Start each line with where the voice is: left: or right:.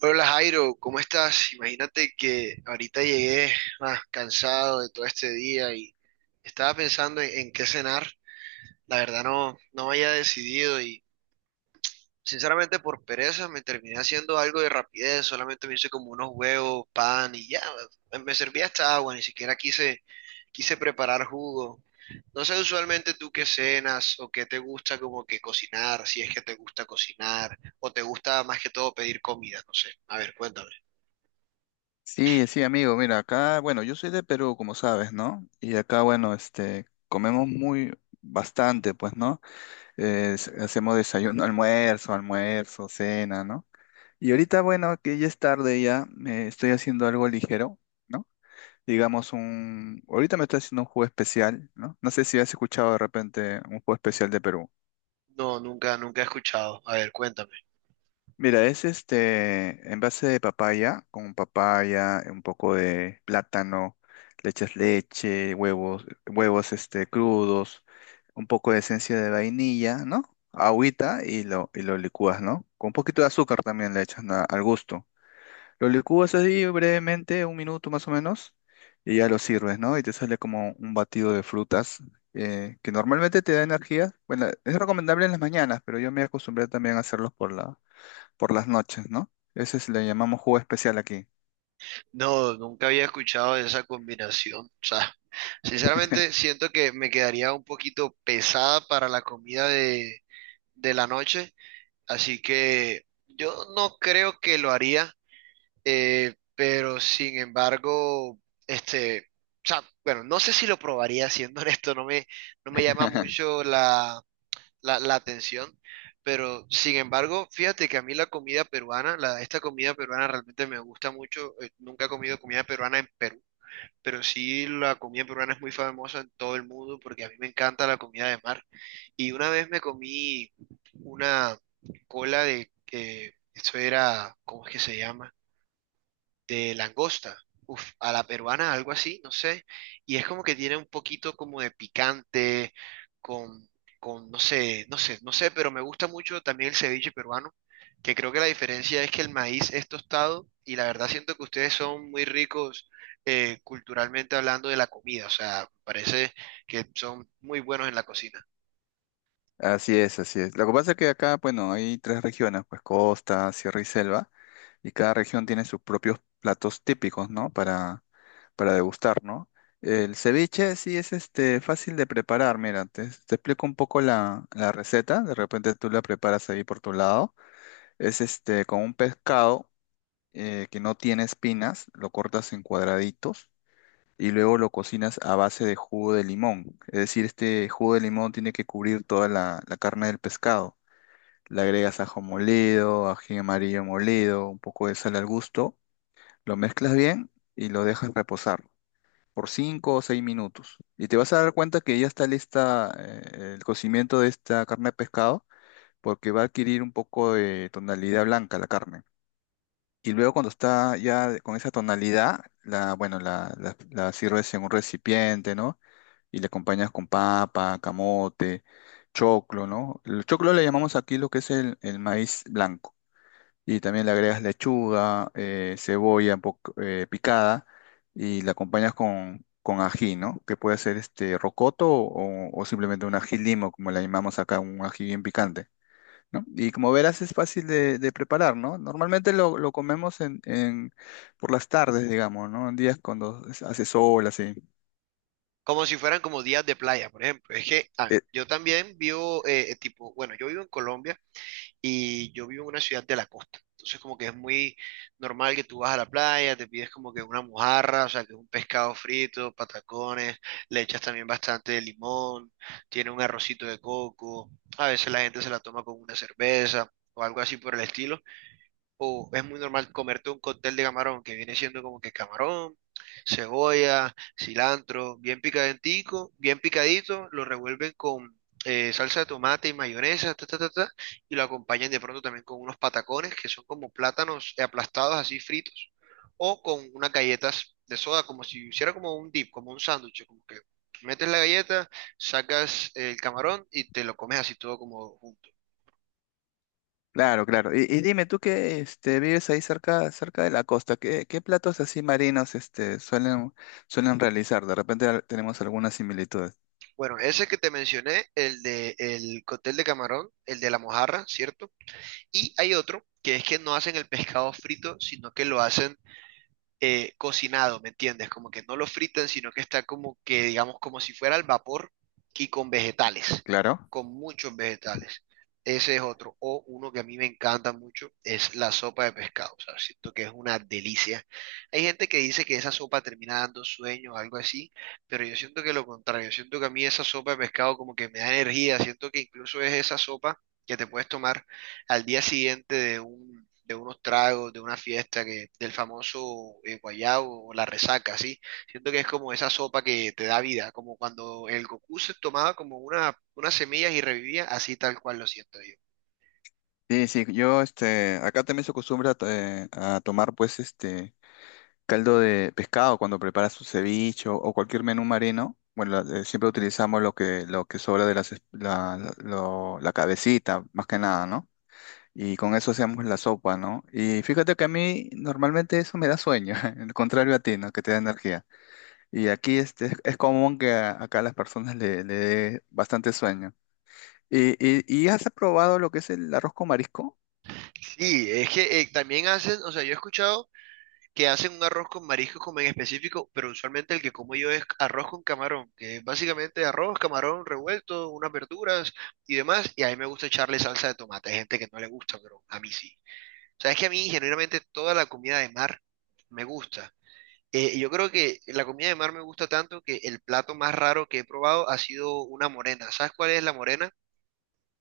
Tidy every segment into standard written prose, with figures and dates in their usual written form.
right: Hola Jairo, ¿cómo estás? Imagínate que ahorita llegué cansado de todo este día y estaba pensando en qué cenar. La verdad no había decidido y sinceramente por pereza me terminé haciendo algo de rapidez, solamente me hice como unos huevos, pan y ya, me servía hasta agua, ni siquiera quise preparar jugo. No sé, usualmente tú qué cenas o qué te gusta como que cocinar, si es que te gusta cocinar o te gusta más que todo pedir comida, no sé. A ver, cuéntame.
left: Sí, sí, amigo, mira, acá, bueno, yo soy de Perú, como sabes, ¿no? Y acá, bueno, comemos muy bastante, pues, ¿no? Hacemos desayuno, almuerzo, cena, ¿no? Y ahorita, bueno, que ya es tarde ya, me estoy haciendo algo ligero, ¿no? Ahorita me estoy haciendo un jugo especial, ¿no? No sé si has escuchado de repente un jugo especial de Perú.
right: No, nunca he escuchado. A ver, cuéntame.
left: Mira, es este envase de papaya, con papaya, un poco de plátano, le echas leche, huevos crudos, un poco de esencia de vainilla, ¿no? Agüita y lo licúas, ¿no? Con un poquito de azúcar también le echas al gusto. Lo licúas así brevemente, un minuto más o menos, y ya lo sirves, ¿no? Y te sale como un batido de frutas, que normalmente te da energía. Bueno, es recomendable en las mañanas, pero yo me acostumbré también a hacerlos por las noches, ¿no? Le llamamos jugo especial aquí.
right: No, nunca había escuchado de esa combinación. O sea, sinceramente siento que me quedaría un poquito pesada para la comida de la noche, así que yo no creo que lo haría, pero sin embargo, este, o sea, bueno, no sé si lo probaría, siendo honesto, no me llama mucho la, la atención, pero sin embargo, fíjate que a mí la comida peruana, esta comida peruana realmente me gusta mucho. Nunca he comido comida peruana en Perú, pero sí, la comida peruana es muy famosa en todo el mundo porque a mí me encanta la comida de mar. Y una vez me comí una cola de, eso era, ¿cómo es que se llama? De langosta, uf, a la peruana, algo así, no sé, y es como que tiene un poquito como de picante, con, con, no sé, pero me gusta mucho también el ceviche peruano, que creo que la diferencia es que el maíz es tostado, y la verdad siento que ustedes son muy ricos culturalmente hablando de la comida, o sea, parece que son muy buenos en la cocina.
left: Así es, así es. Lo que pasa es que acá, bueno, hay tres regiones, pues costa, sierra y selva, y cada región tiene sus propios platos típicos, ¿no? Para degustar, ¿no? El ceviche sí es fácil de preparar, mira, te explico un poco la receta, de repente tú la preparas ahí por tu lado. Es con un pescado que no tiene espinas, lo cortas en cuadraditos y luego lo cocinas a base de jugo de limón. Es decir, este jugo de limón tiene que cubrir toda la carne del pescado. Le agregas ajo molido, ají amarillo molido, un poco de sal al gusto, lo mezclas bien y lo dejas reposar por 5 o 6 minutos. Y te vas a dar cuenta que ya está lista el cocimiento de esta carne de pescado porque va a adquirir un poco de tonalidad blanca la carne. Y luego cuando está ya con esa tonalidad, la, bueno, la sirves en un recipiente, ¿no? Y le acompañas con papa, camote, choclo, ¿no? El choclo le llamamos aquí lo que es el maíz blanco. Y también le agregas lechuga, cebolla un poco, picada y la acompañas con ají, ¿no? Que puede ser este rocoto o simplemente un ají limo, como le llamamos acá, un ají bien picante, ¿no? Y como verás es fácil de preparar, ¿no? Normalmente lo comemos por las tardes, digamos, ¿no? En días cuando hace sol, así.
right: Como si fueran como días de playa, por ejemplo. Es que ah,
left: Eh,
right: yo también vivo, tipo, bueno, yo vivo en Colombia, y yo vivo en una ciudad de la costa. Entonces como que es muy normal que tú vas a la playa, te pides como que una mojarra, o sea, que es un pescado frito, patacones, le echas también bastante de limón, tiene un arrocito de coco, a veces la gente se la toma con una cerveza o algo así por el estilo, o es muy normal comerte un cóctel de camarón, que viene siendo como que camarón, cebolla, cilantro, bien picadentico, bien picadito, lo revuelven con salsa de tomate y mayonesa, ta, ta, ta, ta, y lo acompañan de pronto también con unos patacones que son como plátanos aplastados así fritos, o con unas galletas de soda, como si hiciera como un dip, como un sándwich, como que metes la galleta, sacas el camarón y te lo comes así todo como junto.
left: Claro, claro. Y dime, tú que vives ahí cerca, cerca de la costa, ¿qué, qué platos así marinos suelen, suelen realizar? Tenemos algunas similitudes.
right: Bueno, ese que te mencioné, el de el cóctel de camarón, el de la mojarra, ¿cierto? Y hay otro que es que no hacen el pescado frito, sino que lo hacen cocinado, ¿me entiendes? Como que no lo fritan, sino que está como que, digamos, como si fuera al vapor y con vegetales,
left: Claro.
right: con muchos vegetales. Ese es otro. O uno que a mí me encanta mucho es la sopa de pescado. O sea, siento que es una delicia. Hay gente que dice que esa sopa termina dando sueño o algo así, pero yo siento que lo contrario. Yo siento que a mí esa sopa de pescado como que me da energía. Siento que incluso es esa sopa que te puedes tomar al día siguiente de un, de unos tragos, de una fiesta, que, del famoso guayabo o la resaca, ¿sí? Siento que es como esa sopa que te da vida, como cuando el Goku se tomaba como una, unas semillas y revivía, así tal cual lo siento yo.
left: Sí, sí, yo acá también se acostumbra a tomar pues este caldo de pescado cuando preparas su ceviche o cualquier menú marino. Bueno, siempre utilizamos lo que sobra de las es- la lo- la cabecita, más que nada, ¿no? Y con eso hacíamos la sopa, ¿no? Y fíjate que a mí normalmente eso me da sueño, el contrario a ti, ¿no? Que te da energía. Y aquí es común que acá a las personas le dé bastante sueño. ¿ y has probado lo que es el arroz con marisco?
right: Sí, es que también hacen, o sea, yo he escuchado que hacen un arroz con mariscos como en específico, pero usualmente el que como yo es arroz con camarón, que es básicamente arroz, camarón revuelto, unas verduras y demás, y a mí me gusta echarle salsa de tomate, hay gente que no le gusta, pero a mí sí. O sea, es que a mí genuinamente toda la comida de mar me gusta. Yo creo que la comida de mar me gusta tanto que el plato más raro que he probado ha sido una morena. ¿Sabes cuál es la morena?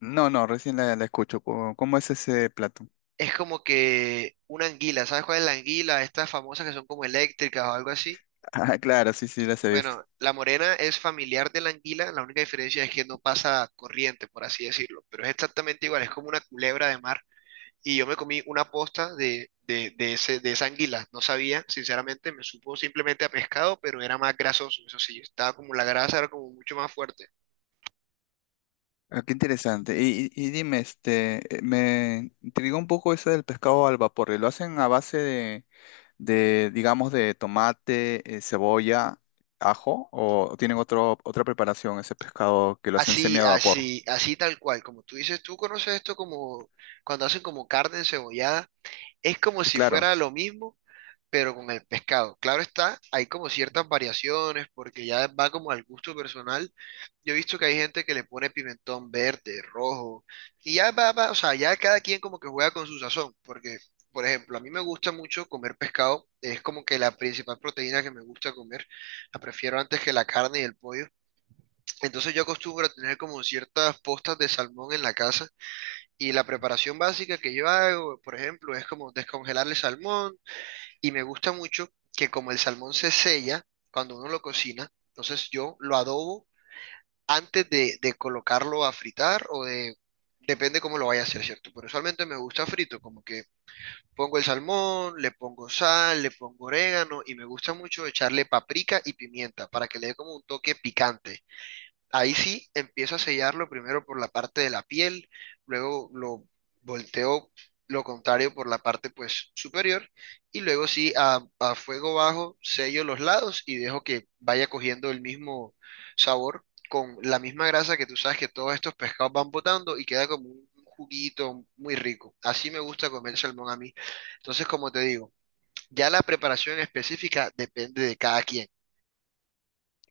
left: No, no, recién la escucho. ¿Cómo, cómo es ese plato?
right: Es como que una anguila. ¿Sabes cuál es la anguila? Estas famosas que son como eléctricas o algo así.
left: Ah, claro, sí, sí, las he visto.
right: Bueno, la morena es familiar de la anguila. La única diferencia es que no pasa corriente, por así decirlo. Pero es exactamente igual. Es como una culebra de mar, y yo me comí una posta de ese, de esa anguila. No sabía, sinceramente, me supo simplemente a pescado, pero era más grasoso. Eso sí, estaba como la grasa, era como mucho más fuerte.
left: Ah, qué interesante. Y dime, me intrigó un poco eso del pescado al vapor. ¿Lo hacen a base de, digamos, de tomate, cebolla, ajo, o tienen otra preparación, ese pescado que lo hacen semi
right: Así,
left: a vapor?
right: así tal cual. Como tú dices, tú conoces esto como cuando hacen como carne encebollada. Es como si
left: Claro,
right: fuera lo mismo, pero con el pescado. Claro está, hay como ciertas variaciones, porque ya va como al gusto personal. Yo he visto que hay gente que le pone pimentón verde, rojo, y ya va, o sea, ya cada quien como que juega con su sazón, porque, por ejemplo, a mí me gusta mucho comer pescado, es como que la principal proteína que me gusta comer, la prefiero antes que la carne y el pollo. Entonces yo acostumbro a tener como ciertas postas de salmón en la casa, y la preparación básica que yo hago, por ejemplo, es como descongelar el salmón, y me gusta mucho que como el salmón se sella cuando uno lo cocina, entonces yo lo adobo antes de colocarlo a fritar o de... Depende cómo lo vaya a hacer, ¿cierto? Pero usualmente me gusta frito, como que pongo el salmón, le pongo sal, le pongo orégano y me gusta mucho echarle paprika y pimienta para que le dé como un toque picante. Ahí sí empiezo a sellarlo primero por la parte de la piel, luego lo volteo lo contrario por la parte pues superior, y luego sí a fuego bajo sello los lados y dejo que vaya cogiendo el mismo sabor con la misma grasa que tú sabes que todos estos pescados van botando y queda como un juguito muy rico. Así me gusta comer salmón a mí. Entonces, como te digo, ya la preparación específica depende de cada quien.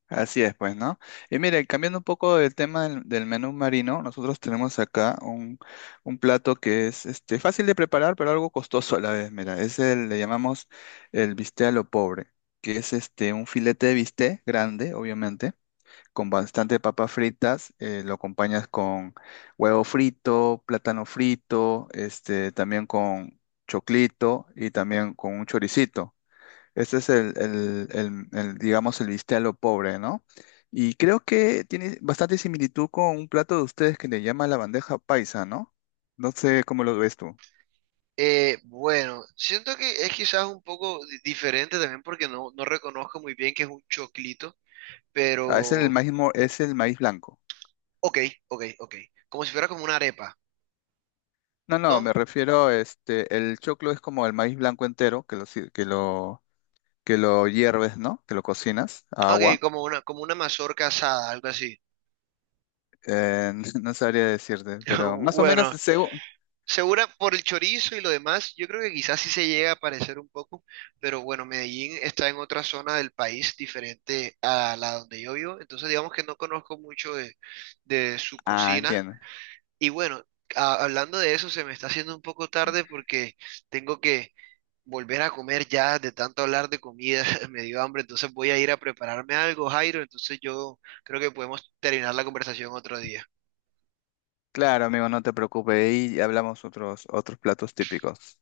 left: así es, pues, ¿no? Y mire, cambiando un poco del tema del menú marino, nosotros tenemos acá un plato que es fácil de preparar, pero algo costoso a la vez, mira, es le llamamos el bistec a lo pobre, que es un filete de bistec grande, obviamente con bastante papas fritas, lo acompañas con huevo frito, plátano frito, también con choclito y también con un choricito. Este es el, digamos, el bistec a lo pobre, ¿no? Y creo que tiene bastante similitud con un plato de ustedes que le llama la bandeja paisa, ¿no? No sé cómo lo ves tú.
right: Bueno, siento que es quizás un poco diferente también porque no reconozco muy bien que es un choclito,
left: Ah, es el
right: pero
left: maíz, es el maíz blanco.
right: ok, ok, ok. Como si fuera como una arepa,
left: No, no, me
right: ¿no?
left: refiero, el choclo es como el maíz blanco entero, que lo hierves, ¿no? Que lo cocinas a
right: Ok,
left: agua.
right: como una mazorca asada, algo así.
left: Eh, no sabría decirte, pero más o menos
right: Bueno,
left: según...
right: segura por el chorizo y lo demás, yo creo que quizás sí se llega a parecer un poco, pero bueno, Medellín está en otra zona del país diferente a la donde yo vivo, entonces digamos que no conozco mucho de su
left: Ah,
right: cocina.
left: entiendo.
right: Y bueno, hablando de eso, se me está haciendo un poco tarde porque tengo que volver a comer ya de tanto hablar de comida, me dio hambre, entonces voy a ir a prepararme algo, Jairo, entonces yo creo que podemos terminar la conversación otro día.
left: Claro, amigo, no te preocupes. Y hablamos otros, otros platos típicos.